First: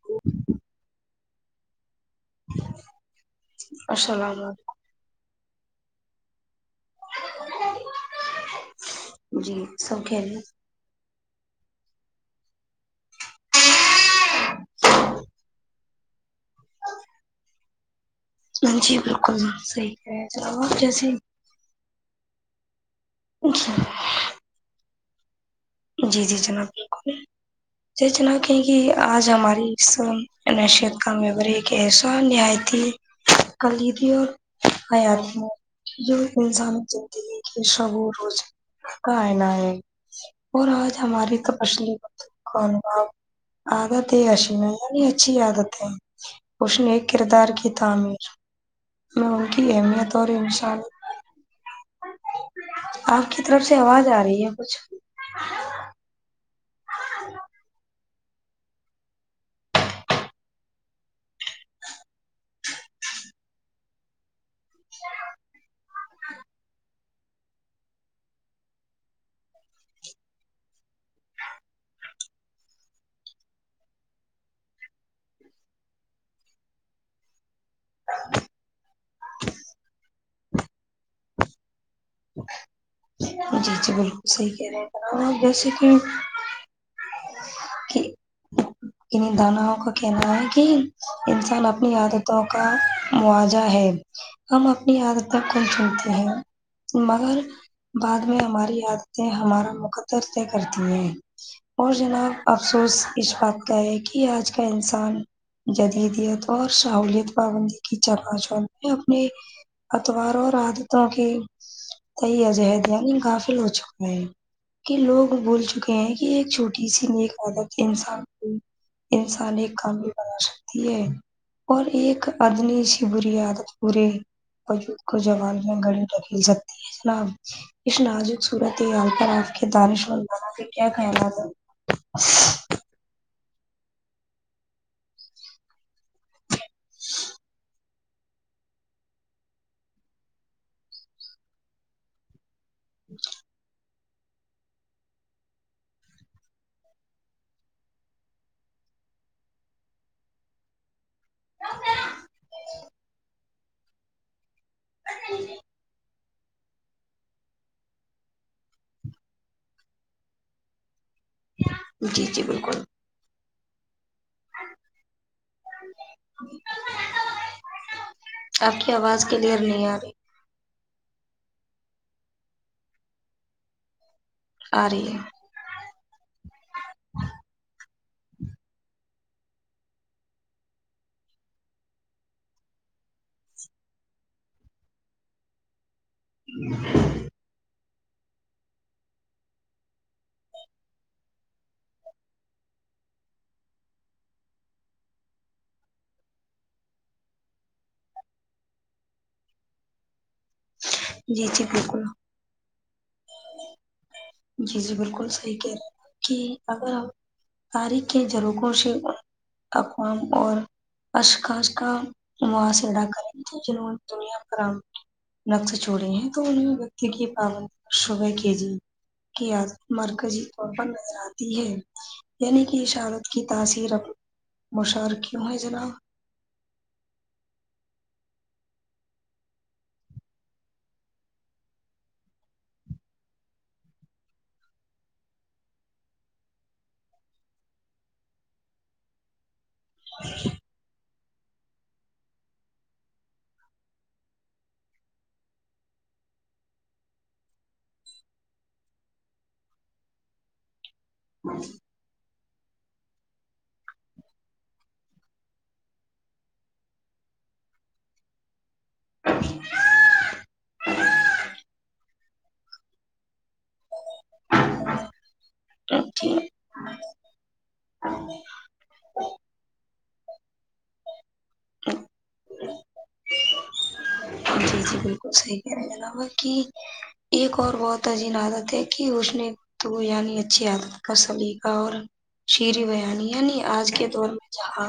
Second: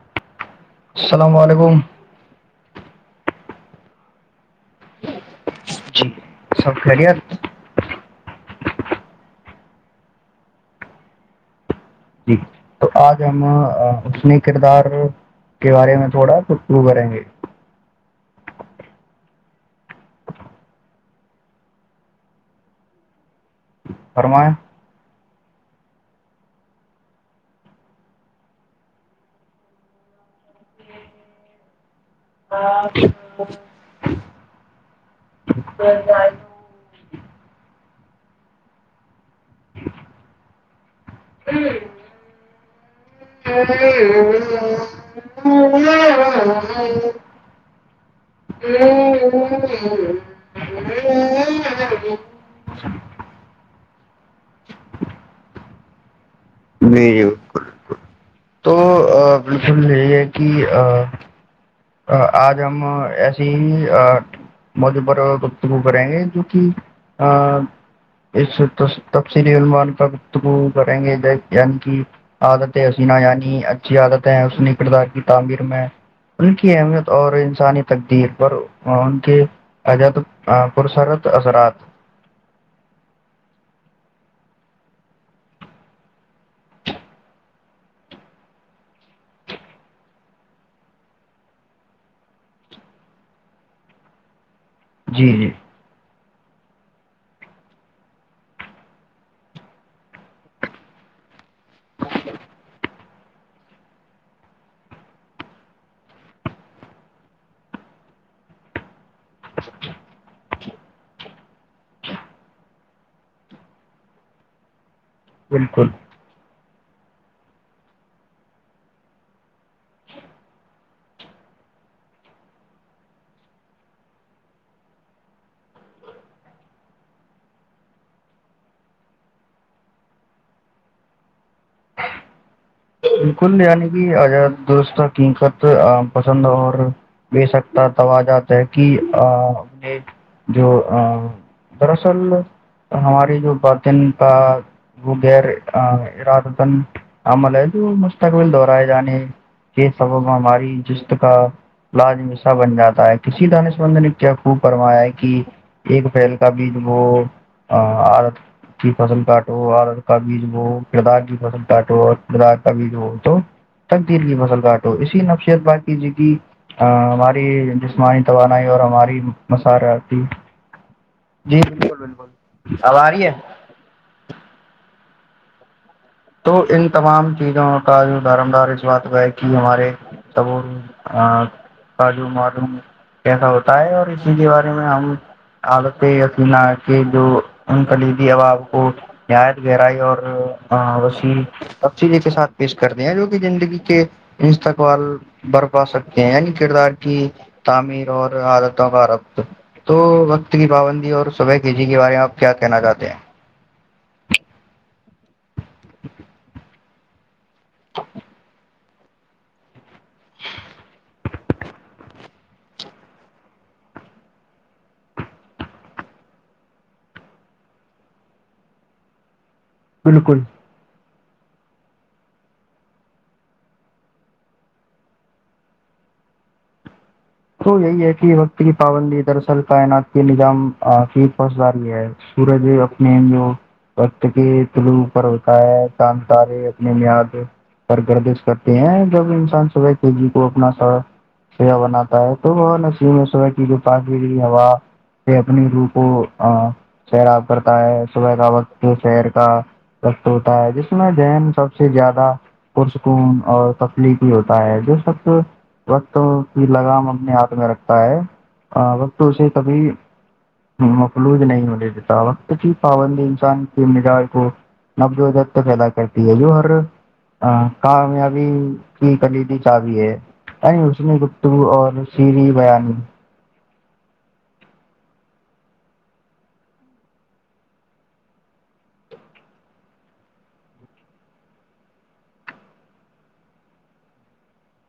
اکے [unintelligible] السلام علیکم السلام جی سب ب جی سب کھیل جی تو آج ہم اس نے کردار کے بارے میں تھوڑا خھبو کریں گے ہاں جی بالکل صحی کہ چلو آپ جیسے اچھا فرمائیں جی جی جناب بالکل جیچنا کہ کہ آج ہماری اس نشیت کا می کیسو نیتی کلیدی اور حیاار میں جو انسان یہ سبو روزار ک ہے ن اور آج ہماری تپسلی مط کااناب عادت ہے اشم یعنی اچھی عادت ہے اس نے ایک کردار کی تعمیر میں ان کی اہمیت اور انشان آپ کی طرف سے آواز آ رہی ہے کچھ جی جی بالکل بکل تو بالکل یہی ہے کہ آج ہم ایسے ہی موجوع پر گفتگو کریں گے جو کہ اس تفصیلی علمان کا کریں گے یع کی عادت حسینا یعنی اچھی عادت ہے حنی کردار کی تعمیر میں ان کی اہمیت اور انسانی تقدیر پر ان کے عجت پررسرت اضرات جی جی بالکل صحی کہہ رہے ہیں جیسے کہ [unintelligible] [unintelligible] ان داناؤ کا کہنا ہے کہ انسان اپنی عادتوں کا مواجہ ہے ہم اپنی جی عادتیں جی کون چنتے ہیں مگر بعد میں ہماری عادتیں ہمارا مقدر طے کرتی ہیں اور جناب افسوس اس بات کا ہے کہ آج کا انسان جدیدیت اور سہوولت پابندی کی چاچ میں اپنے اتواروں اور عادتوں کی تی عجہد یعنی کاافل ہو چکا ہے کہ لوگ بول بالکل چکے ہیں کہ ایک چھوٹی سی نیک عادت انسان انسان ایک کامی بنا سکتی ہے اور ایک ادنی سی بری عادت پورے بج کو جوالیا گھڑی ٹکل سکتی ہے جناب اس نازک صورت حال پر آپ کے دارش موانا کیا خیالات [unintelligible] بالکل یعنی کہ آزاد دوست حقیقت پسند اور م سکتا سو جات ہے کہ نے جو دراصل ہماری جو باتیں اج رات حسن عمل ہے جو مستقبل دہرائے جانے یہ سب ہماری جس کا لاظم سا بن جاتا ہے کسی دانش مند نے کیا خوب فرمایا ہے کہ ایک اپریل کا بیج وہ کی فصل کاٹو اور کا بیج بو کردار ٹو جی جی بات کا بالکل بھی جو تو تقدیر کی فصل کاٹو اسی نفسیت پاکیزگی کی ہماری جسمانی توانائی اور آپ کی ہماری آواز کلیئر نہیں آ رہی مساراتی جی بالکل بالکل اب آ رہی ہے آ رہی ہے تو ان تمام چیزوں کا جو دار مدار اس بات پہ ہے کہ ہمارے کا جو معلوم کیسا ہوتا ہے اور اسی کے بارے میں ہم [inaudible] ان کلیدی احباب کو نہایت گہرائی اور وسیع اب چیزیں کے ساتھ پیش کرنے ہیں جو کہ زندگی کے استقبال برپا سکتے ہیں یعنی کردار کی تعمیر اور حالتوں کا عرب تو وقت کی پابندی اور صبح کے جی کے بارے میں آپ کیا کہنا چاہتے ہیں جی جی بالکل صحیح کہہ رہے ہیں آپ کہ اگر ہم قاریخ کے جروکوں سے اقوام اور اشخاص کا محاصرہ کریں گے وہ اس دنیا پر نقش چوڑے ہیں تو انہیں ویکتی کی پابندی صبح کے جی کی عادت بالکل مرکزی طور پر نظر آتی ہے یعنی کہ اشہادت کی تاثیر اب مشعور کیوں ہے جناب تو یہی ہے کہ وقت کی پابندی دراصل کائنات کے نظام کی پاسداری ہے سورج اپنے جو وقت کے تلو پر ہوتا ہے چاند تارے اپنے میاد پر گردش کرتے ہیں جب انسان سبح جی کو اپنا سیا بناتے ہیں [inaudible] سے اپنی روح کو سیراب کرتا ہے صبح کا وقت شیر کا وقت ہوتا ہے جس میں زہن سب سے زیادہ پرسکون اور تکلیفی ہوتا ہے جو سب وقت کی لگام اپنے ہاتھ میں رکھتا ہے وقت اسے کبھی مخلوج نہیں ہونے دیتا وقت کیی پابندی انسان [inaudible] تک پیدا کرتی ہے جو ہر کامیابی کی کلیدی چابی ہے اس مین گفتگو اور شیرین بیانی جی جی بالکل صحیح کہ رہے ہیں جناب ایک اور بہت عظیین عادت ہے کہ اس نے تو یعنی اچھی عادت کا سلیقہ اور شیرین بیانی یعنی آج کے دور میں جہاں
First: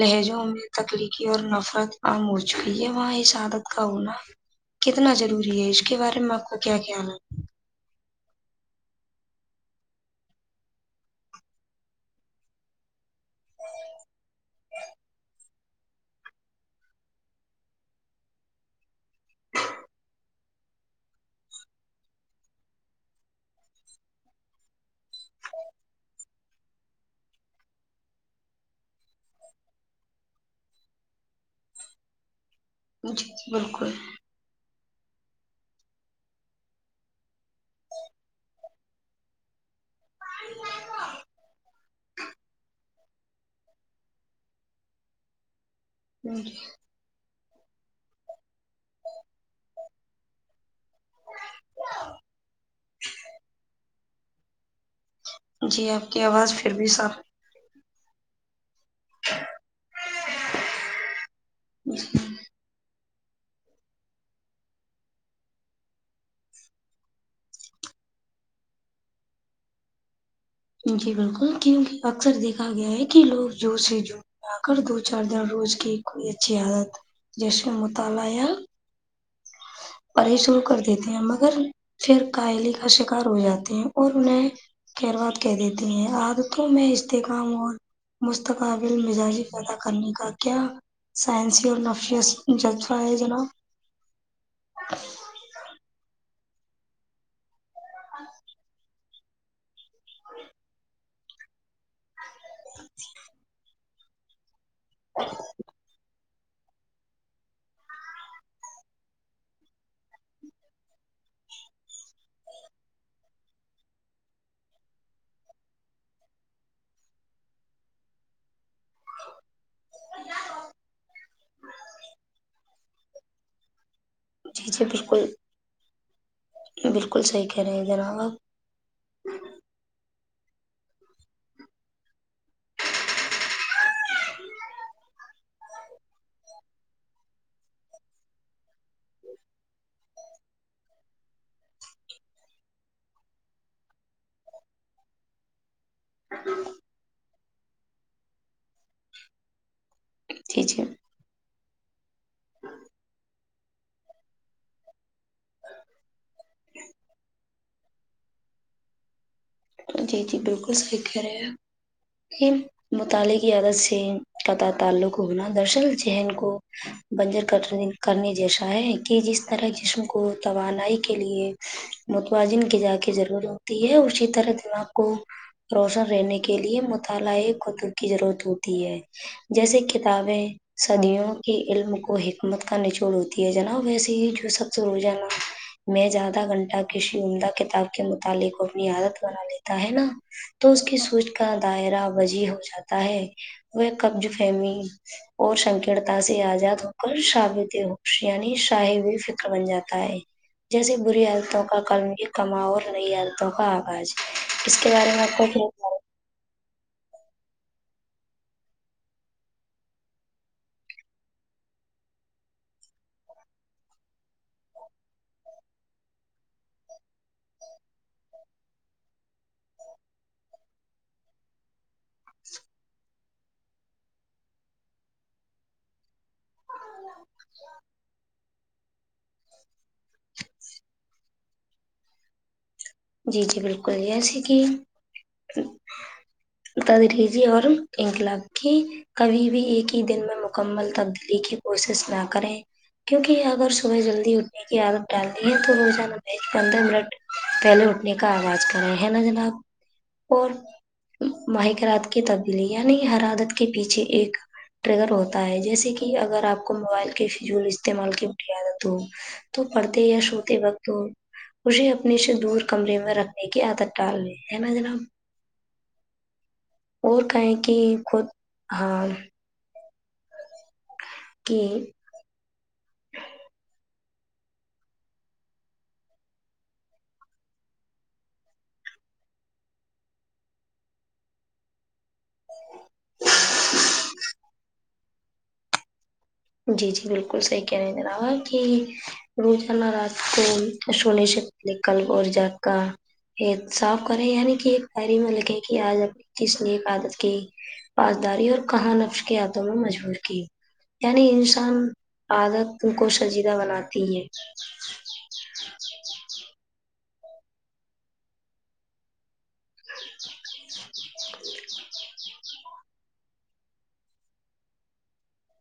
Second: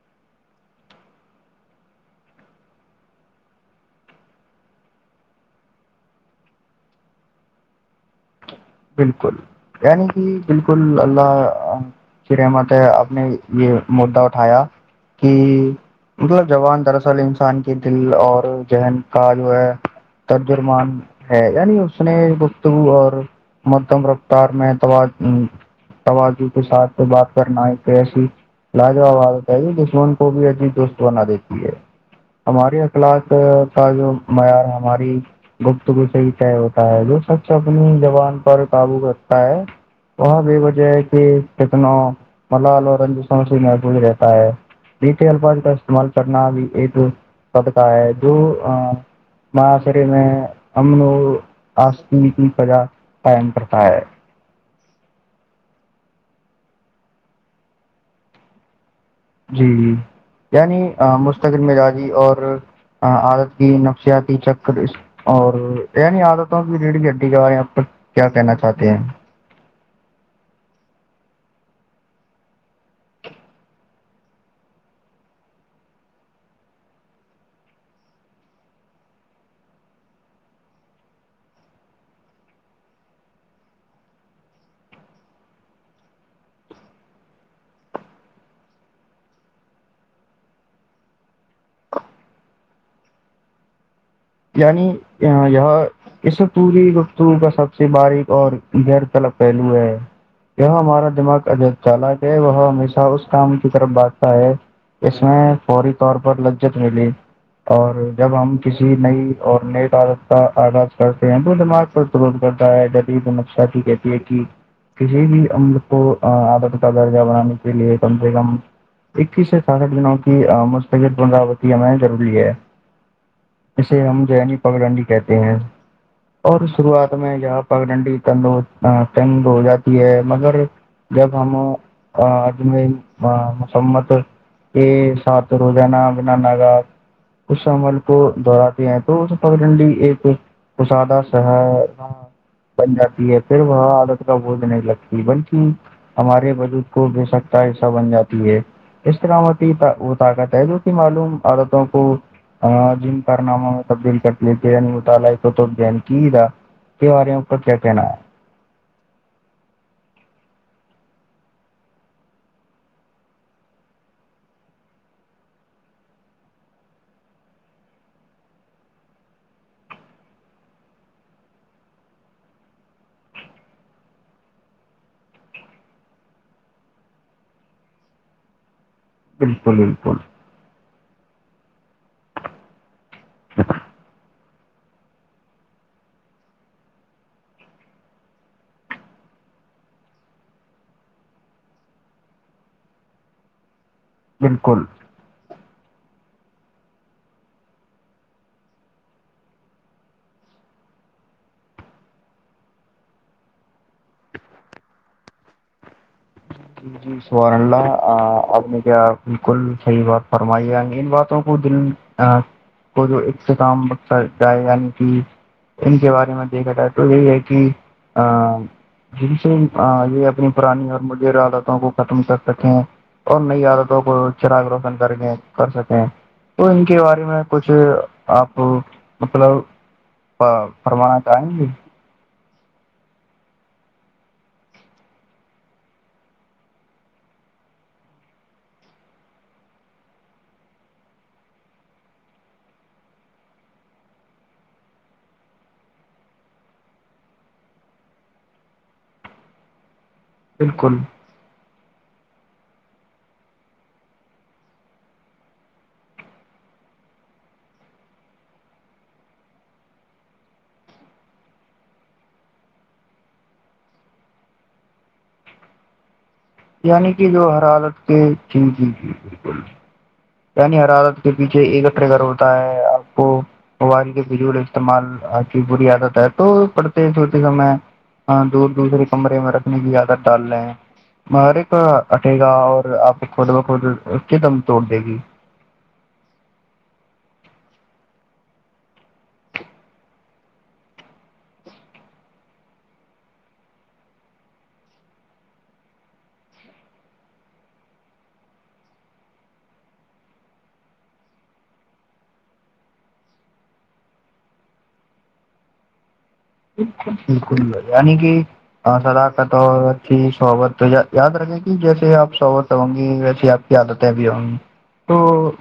لہجوں میں تکلیقی اور نفرت کام ہو چکی ہے وہاں اس عادت کا ہونا کتنا ضروری ہے اس کے بارے میں آپ کو کیا کیا ہے بالکل یعنی کہ بالکل اللہ کی رحمت ہے اب نے یہ مدا اٹھایا کہ مطلب زبان دراصل انسان کے دل اور ذہن کا جو ہے ترجرمان ہے یعنی اس نے گفتگو اور مدم رفتار میں توازن کے ساتھ بات کرنا ایک ایسی لاجواب عادت ہے یہ دشمن کو بھی عجیب دوست بنا دیتی ہے ہماری جی کلاس جی کا بالکل جو معیار ہماری گپتگو سے ہی طے ہوتا ہے جو شخص اپنی زبان قابو رکھتا ہے وہ بھی وجہ ہے کہ کتنا ملال اور رنج محبظ رہتا ہے ر الاج کا استعمال کرنا بھی ایک سب کا ہے جو ہاں ماں سرے میں امن آس کی پجا قائم کرتا ہے جی آپ کی آواز پھر بھی صاف جی جی یعنی مستقر مزاجی اور ہ عادت کی نفسیاتی چکر اور نہیں آ رہ آتا ہ کہ ریی گڈی کے بارے یہاں پر کیا کہنا چاہتے ہیں جی بالکل کیوںکہ اکثر دیکھا گیا ہے کہ لوگ جو سے جو آ کر دو چار دن روز کی کوئی اچھی عادت جشن مطالعہ پے شروع کر دیتے ہیں مگر پھر کاہلی کا شکار ہو جاتے ہیں اور انہیں کروات کہ دیتے ہیں عادتوں میں استحکام اور مستقابل مزاجی پیدا کرنے کا کیا سائنسی اور نفشیت جذبہ ہے جناب یعنی یہاں اس و پوری گفتو کا سب سے باریک اور غیر طلب پہلو ہے یہاں ہمارا دماغ اجب چالک ہے وہ ہمیشہ اس کی طرف بٹتا ہے اس میں فوری طور پر لججت ملی اور جب ہم کسی نئی اور نئے تازق کا آغاز کرتے ہیں وہ دماغ پر رول کرتا ہے جبید تو نقشہ کی کہتے یہ کہ کسی بھی ہم لوگ کو آدر کا درجہ بنانے کے لیے کم سے کم اکیس سے ساٹھ دنوں کی مستقل بغاوتی ہمیں ضروری ہے شے ہم یعنی جی جی پگڈنڈی بالکل کہتے ہیں اور شروعات بالکل میں صحیح اں کہہ رہے ہیں پگڈنڈی جناب آپ تندو ہ ٹنڈ ہو جاتی ہے مگر جب ہم عدم مسممت کے ساتھ روزانہ بنا ناگ اس عمل کو دہراتے ہیں تو پ ڈنی ایکسادہ شہر بن جاتی ہے پھر وہاں عادت کا بج نہیں لگتی بنتی ہمارے وجود کو بے سکتا حصہ بن جاتی ہے اس طرامتی ہی وہ طاقت جی ہے جو جی معلوم عادتوں کو جن کارناموں میں تبدیل کر لیر مطالعہ س تو جنکی کے بارے اوپر کیا کہنا ہے جی جی بالکل صحیح کہہ رہے ہیں مطالعے کی عادت سے قطع تعلق ہونا درصل ذہن کو بنجر کٹنے کرنے جیسا ہے کہ جس طرح جسم کو توانائی کے لیے متوازن کی جا کی ضرورت ہوتی ہے ا چیت طرح دماغ کو روشن رہنے کے لیے مطالعہ قطب کی ضرورت ہوتی ہے بالکل جیسے بالکل کتابیں صدیوں کے علم کو حکمت کا نچوڑ ہوتی ہے جناب ویسے ہی جو سب سے رو جانا میں زیادہ گھنٹہ کسی عمدہ کتاب کے متعلق اپنی عادت ا لیتا ہے نا تو اس کی سوچ کا دائرہ بجی ہو جاتا ہے وہ قبض فہمی بالکل اور سنکتا سے آزاد ہو کر شابت ہوکش یعنی شاہی و فکر بن جاتا ہے جیس بری عادتوں کا قلم ہی کماؤ اور نئی عادتوں کا آغاز اس کے بارے میں آپ کو ج [unintelligible] جی سبارن اللہ آپ نے کیا بالکل صحیح بات فرمائی ان باتوں کو دل ا کو جو اختتام بک جائے یعنی کہ ان کے بارے میں دیکھا جائے تو یہ ہے کہ ا جن سے یہ اپنی پرانی اور م عادتوں کو ختم کر سکے ہیں اور نہیں آادتوں کو چراغ روشن کر کے کر سکیں ہیں تو ان کے بارے میں کچھ آپ مطلب فرمانا چاہیں گے جی جی بالکل ہی ایسی کی تد ریزی اورار کک ل کیی کبھی بھی ایک ہی دن میں مکمل تبدیلی کی کوشش نہ کریں کیونکہ اگر صبح جلدی ہوتی دت ڈالنی ہے تو روزانہ پندرہ منٹ پہلےٹ نے کا آواز کرے ہیں نا جناب اور بالکل ماہکرات کی تبدیلی یعنی حرادت کے پیچھے ایک ٹریگر ہوتا ہے جیسے کہ اگر آپ کو موبائل کے فضول استعمال کی قیادت ہو تو پڑھتے یا سوتے وقت ہو اسے اپنے سے دور کمرے میں رکھنے کی عادت ڈال لیتے ہے نا جناب یعنی اور جو کہیں ہر کہ حالت کے خود جی جی جی ہاں یعنی ہر عالت کے کہ پیچھے ایکٹھے کر ہوتا ہے آپ کو وب کے بالول استعمال آ کی بی عادت ہے تو پڑھتے چھوٹے سمے ہاں دور دوسرے کمرے میں رکھنے کی زیادت ڈال رہے ہیں مارے کا اٹے گا اور آپ خود بخود کے دم توڑ دے گی جی جی بالکل صحیح کہنے د رہاا کہ روزان رات کو س ہونے شکتے کلور جات کا یہ صاف کریں یعنی کہ ایک پری میں لکھیں کہ آج اپ کس نے ایک عادت کی پاسداری اور کہاں نفش کے یاتوں میں مجبور کی یعنی انسان عادت کو شجیدہ بناتی ہے [unintelligible] [inaudible] بکل بکل ب کہ ہ صلاقت اور صحبت یاد رکھے گی جیسے آپ صحبت ہوں گ ج ویسیے آپ کی عادتیں ا بھیھی ہم تو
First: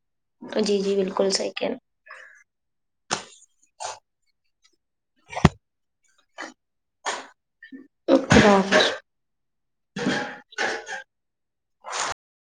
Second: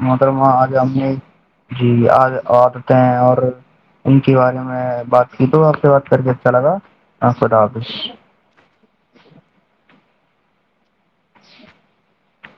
مطب آج جی ہم جی نے بالکل صحیح کہہ رہے جی ہیں آج آ دیتے ہیں اور ان کے بارے میں بات کی تو آپ سے بات کر کے اچھا لگا خدا حافظ خ حافظ [unintelligible]